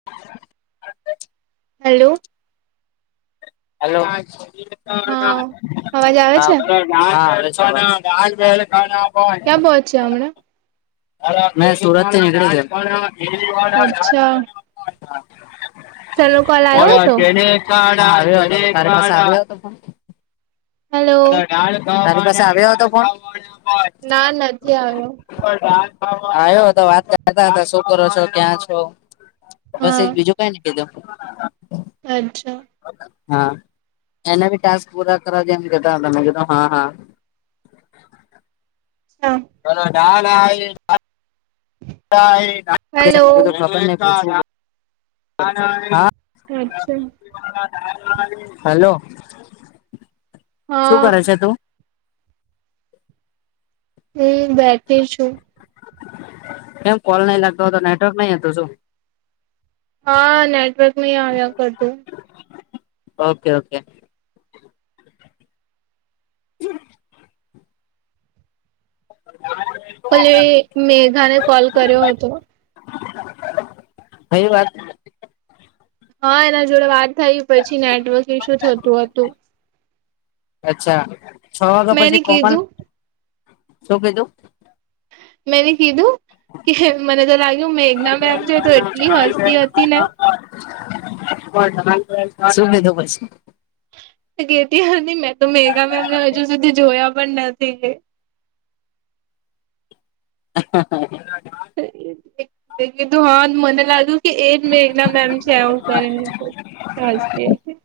[inaudible] Hello hello હા અવાજ આવે હ છે હા [unintelligible] ક્યાં પોત છે હમણાં મે સુરત થી [unintelligible] અચ્છા સરનો કોલ આવ્યો હતો [unintelligible] [unintelligible] હેલો તારી પાસે આવ્યો હતો ફોન ના નથી આવ્યો આવ્યો હતો વાત કરતા હતા શું કરો છો ક્યાં છો બસ એક હા બીજું કઈ નને કીધું અચ્છા હા એના ટસ્ક પૂરા કરવા જે મે કીધું હા હા હા બલો ડાલ હેલો હા અચ્છા હલો શું હા કરે છે તું હમ બેઠી છું એમ કોલ નહી લાગતો હતો નેટવર્ક નહી હતું શું હા નેટવર્ક ન આવ્યા કરતું ઓકે ઓકે હ ભલે મેઘાને કોલ કર્યો હતો કઈ વાત હા એના જોડે વાત થય પછી નેટવર્ક શું થતું હતું અચ્છા છ વાગ્યા મેં એને પછી કોમન કીધું શું કીધું મેંને કીધું કે મને તો લાગ્યું મેઘના મેમ છે તો એટલી હસતી હતી ને શું લીધો પછી? ગેતી હતી મેં તો મેગા મેમ ને હજુ સુધી જોયા પણ નથી. [inaudible] કે કીધું હા મને લાગ્યું કે એ જ મેઘના મેમ છે હું કરીને [unintelligible]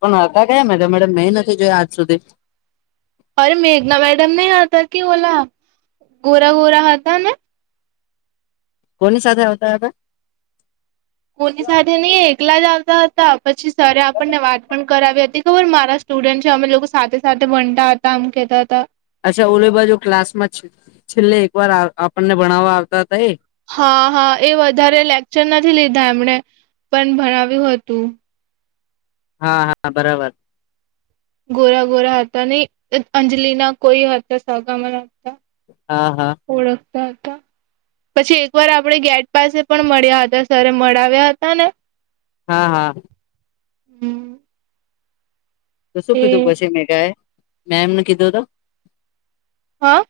પણ હતા ક્યા મે તડમ મેં નથી જોયા આજ સુધી અરે મેઘના મેડમ નહી આાથ કે ઓલા ગોરા ગોરા હા હતા ને કોની સાથે આવતા હ કોની સાથે નહી એકલા જ આવતા હતા પછી સર આપણને વાત પણ કરાવી હતી ખબર મારા સ્ટુડન્ટ છે અમે લોકો સાથે સાથે બનતા હતા આમ કેહેતા હતા. અચ્છા ઓલે બાજુ ક્લાસ માં છેલ્લે એક વાર આપણને ભણાવવા આવતા હતા એ? હા હા એ વધારે લેક્ચર નથી લીધા એમણે પણ ભણાવ્યું હતું. હા, હા, બરાબર. ગોરા ગોરા હતા નહી અંજલિના કોઈ હતા સગામ હતા. હા, હા. ઓળખતા હતા. પછી એક વાર આપણે ગેટ પાસે પણ મળ્યા હતા સર મળાવ્યા હતા ને હા હા. હમ તો શું કીધું એ પછી મેકા એ મેમ ને કીધો હતો? હા?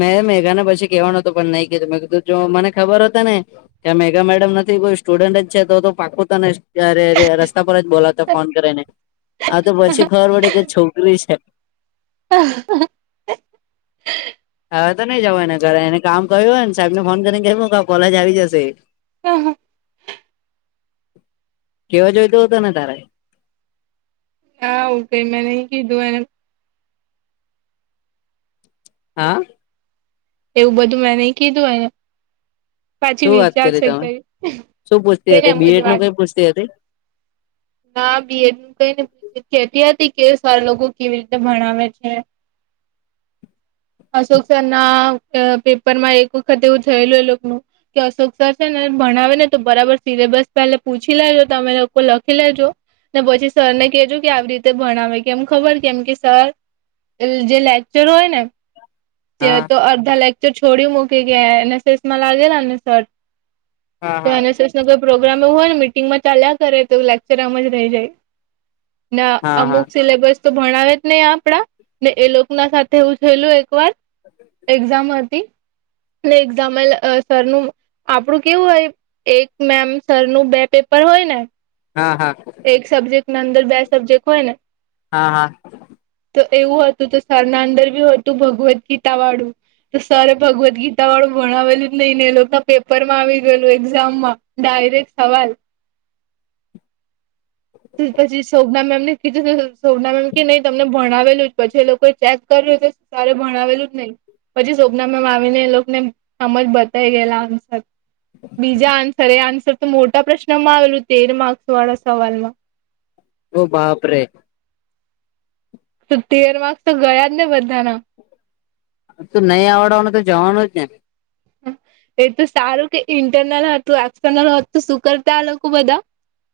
મેં મેઘા ને પછી કહેવાનો હતો પણ નહી કધું મેં કીધું જો મને ખબરત ને ત્યાં મેગા મેડમ નથી કોઈ સ્ટુડન્ટ જ છે તો તો પાકું તને ત્યારે રસ્તા પર જ બોલાતા ફોન કરીને આ તો પછી ખબર પડે કે છોકરી છે. [inaudible] હવે તો નઈ જાવ એને ઘરે એને કામ કર્યું હોય ને સાહેબ ને ફોન કરીને કેવું કે કોલેજ આવી જશે. હા, હા. કેવા જોઈતો હતો ને તારે? હા એતો મે નહીં કીધું એને. હા? એવું બધું મેં નઈ કીધું એને. પાછી શું વાત કરી વિચારશે તમે કઈ શું પૂછતી તેમ હતી બીએડ નું વાત કઈ પૂછતી હતી [unintelligible] હા [unintelligible] કઈને કે હતી કે સર લોકો કેવી રીતે ભણાવે છે [inaudible] અશોક સર ના પેપરમાં એક વખત એવું થયેલું એ લોકોનું કે અશોક સરર છે ને ભણાવે ને તો બરાબર સિલેબસ પહેલે પૂછી લેજો તમે લોકો લખી લેજો ને પછી સરને કેજો કે આવી રીતે ભણાવે કે એમ ખબર કેમ કે સર જે લેક્ચર હોય ને હા તો અડધા લેકચર છોડી મૂકી ગયા એનએસએસ માં લાગેલા ને સર હા તો હા એનએસસ નો કોઈ પ્રોગ્રામ એવું હોય ને મિટિંગમાં ચાલ્યા કરે તો લેક્ચર આમ જ રહી જાય. ને હા હા અમુક સિલેબસ તો ભણાવે જ નહી આપડા ને એ લોકો ના સાથે હું થયેલું એક વાર એક્ઝામ હતી એક્ઝામ સરનું આપણું કેવું હોય? એક મેમ સર નું બે પેપર હોય ને? હા, હા. એક સબ્જેક્ટ ના અંદર બે સબ્જેક્ટ હોય ને? હા હા તો એવું હતું તો સરના અંદર બી હતું ભગવદ્ ગીતા વાળું. તો સર ભગવદ ગીતા વાળું ભણાવેલું જ નહી ને એ લોકો ના પેપર માં આવી ગયેલું એક્ઝામમાં. ડાયરેક્ટ સવાલ પછી શોભના મેમ ને કીધું સોભના મેમ કે નહી તમને ભણાવેલું જ પછી એ લોકોએ ચેક કર્યું તો સારે ભણાવેલું જ નહી. પછી સોપના મેમ આવીને એ લોકો ને સમજ બતાય ગયેલા. બીજા આન્સર એ આન્સર તો મોટા પ્રશ્નમાં આવેલું તેર માર્ક્સ વાળા સવાલમાં. ઓ બાપરેે. તો તેર માર્ક્સ તો ગયા જ ને બધાના. તું નહીં આવડવાને તો જવાનું જ ને. [unintelligible] એટલ સારું કે ઇન્ટરનલ હતું એક્સટર્નલત તો શું કરતા આ લોકો બધા?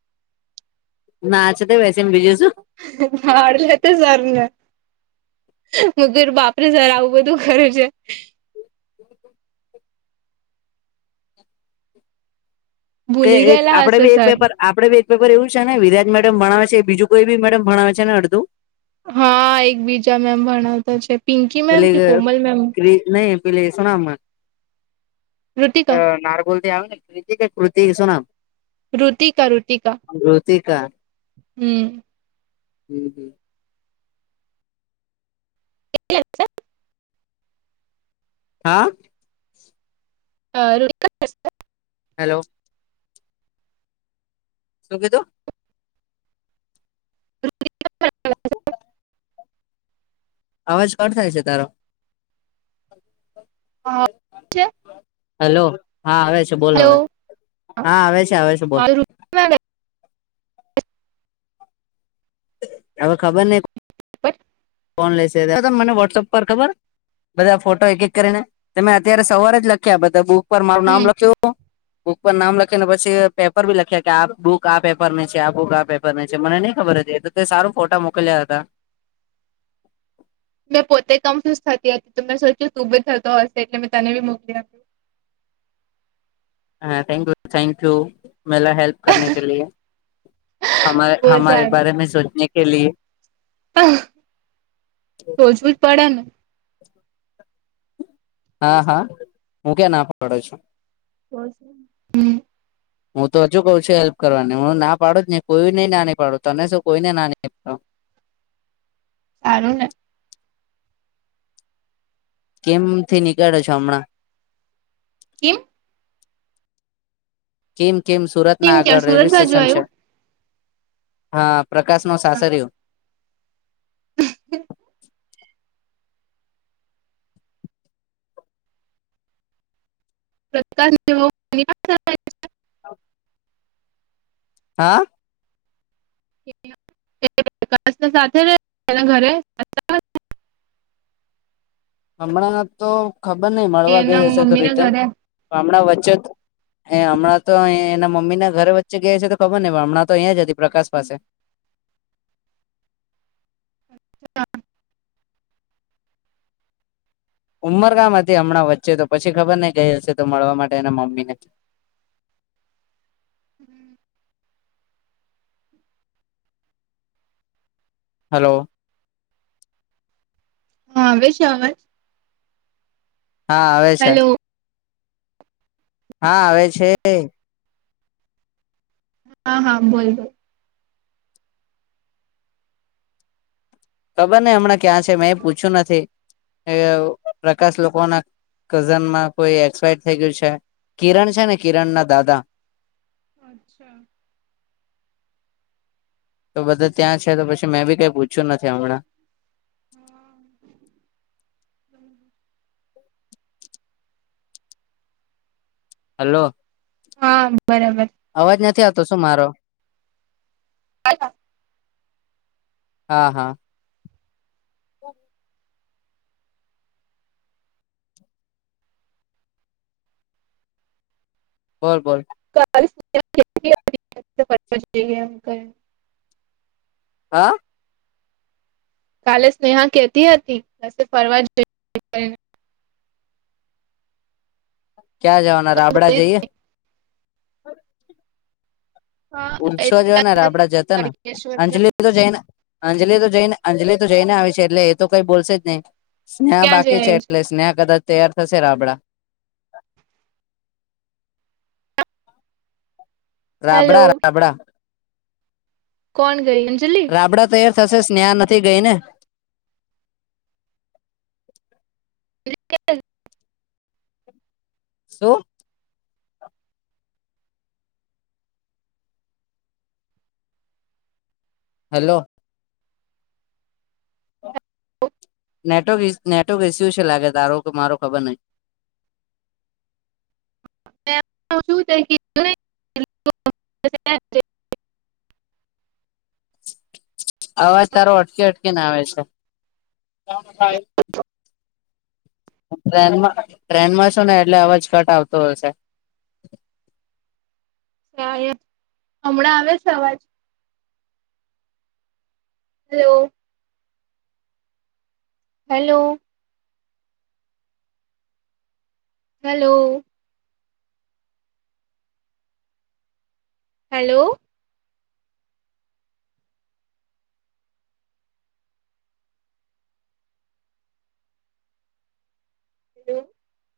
[inaudible] ના છે તોમ બીજુંસું. હડ લ તો સારું. હુંધર બાપરે સર આવું બધું કરું છે. કે ભૂલી એક ગયેલા આપડે હશે ભી એક સર પેપર આપડે બેજ પેપર એવું છે ને વિરાજ મેડમ ભણાવ છે બીજું કોઈ બી મેડમ ભણાવે છે ને અડધું. હા એક બીજા મેમ ભણાવતા છે. પિંકી મેમ પેલે કે કોમલ મેમ કે નહી પેલે સુના મે? ઋતિકા અ નારગોલ ત્યાં [unintelligible] કૃતિ શું નામ? ટીક ઋતિક કૃતિકા હમ્મ. હમ્મ. [unintelligible] હા. અ હલો. શું કીધું? [unintelligible] અવાજ કો થાય છે તારો. હા [unintelligible] હેલો હા આવે છે બોલ હવે હા આવે છે આવે છે બોલ. હવે ખબર નહીં. [inaudible] ફોન લેશે તમ મને વોટ્સઅપ પર ખબર. બધા ફોટો એકિક કરીને તમે અત્યારે સવારે જ લખ્યા બધા બુક પર મારું નામ લખ્યું. બુક પર નામ લખી ને પછી પેપર બી લખ્યા કે આ બુક આ પેપર ની છે આ બુક આ પેપર ની છે મને નઈ ખબર છે એ. તે સારું ફોટા મોકલ્યા હતા. મેં પોતે કમ્ફ્યુઝ થતી હતી તો મેં સોચ્યું ત ઉ બ જ થતો હશે એટલે મેં તને બી મોકલી આપ. હા થેન્ક યુ થેન્ક યુ મેલા હેલ્પ. બહુ સારું [unintelligible] સોચવું જ પડે ને હા હા હું કે્યા ના પાડ્યો છું. બ છે હમ્મ. હું તો હજુ કઉ છું હેલ્પ કરવાની હું ના પાડું હી કોઈ નઈ નાની પાડું તને શું કોઈને નાની. સારું ને. કેમ થી નીકળ્યો છો હમણાં? કેમ? કેમ કેમ કેમ સુરતના ક્યાં આગળ સુરત રેલ્વે બાજુ સ્ટેશન છે. આવ્યું હા પ્રકાશ નું સાસરું. [unintelligible] [unintelligible] [inaudible] હા. [unintelligible] ઘરે.. હમણાં તો ખબર નહ કે મળવા એના ગઈ હશે તો મમ્મી ના રિટર્ન ઘરે હમણાં વચ્ચત. એ હમણાં તો અ એના મમ્મી ના ઘરે વચ્ચે ગયા છે તો ખબર નહ પણ હમણાં તો અહીં જ હતી પ્રકાશ પાસે. [inaudible] ઉંમર કામ હતી હમણાં વચ્ચે તો પછી ખબર ન ગય હશે તો મળવા માટે મમ્મી ને. [inaudible] હલો. હા આવે. હા આવે છે હેલો હા આવે છે હા હા બોલ ખબર ને હમણાં ક્યાં છે મેં પૂછ્યું નથી પ્રકાશ લોકો ના કઝનમાં કોઈ એક્સપાયર થઈ ગયું છે કિરણ છે ને કિરણ ના દાદા અચ્છા તો બધા ત્યાં છે તો પછી મેં બી કઈ પૂછ્યું નથી હમણાં [inaudible] હલો હા બરાબર અવાજ નથી આવતો શું મારો [inaudible] હા હા હ બોલ બોલ [unintelligible] હા કાલે સ્નેહા કેતી હતી કસે ફરવા જઈ એમ કરીને ક્યાં જવાના રાબડા જઈએ પુછો જોવા ને રાબડા જતા ને અંજલી અલી તો જને અંજલીિ તો જઈને અંજલિ તો જઈને આવી છે એટલે એ તો કઈ બોલશે જ નહી સ્નેહા ક્યાં જઈ બાકી છે રહી એટલે સ્નેહા કદાચ તૈયાર થશે રાબડા- - હેલો રાબડા રાબડા. કોણ કરી અંજલી? રાબડા તૈયાર થશે સ્નેહા નથી ગઈ ને. [unintelligible] શુ હલો નેટવર્ક નેટવર્ક ઇસ્યુ છે લાગે તારુ કે મારુ ખબર નહી. [unintelligible] અવાજ તારો અટકે અટકીને આવે છે. ટ્રેનમાં ટ્રેનમાં શું ને એટલે અવાજ કટ આવતો હશે. [inaudible] હમણાં આવે છે અવાજ. હલો? હેલો? હેલો? હલો- - [inaudible]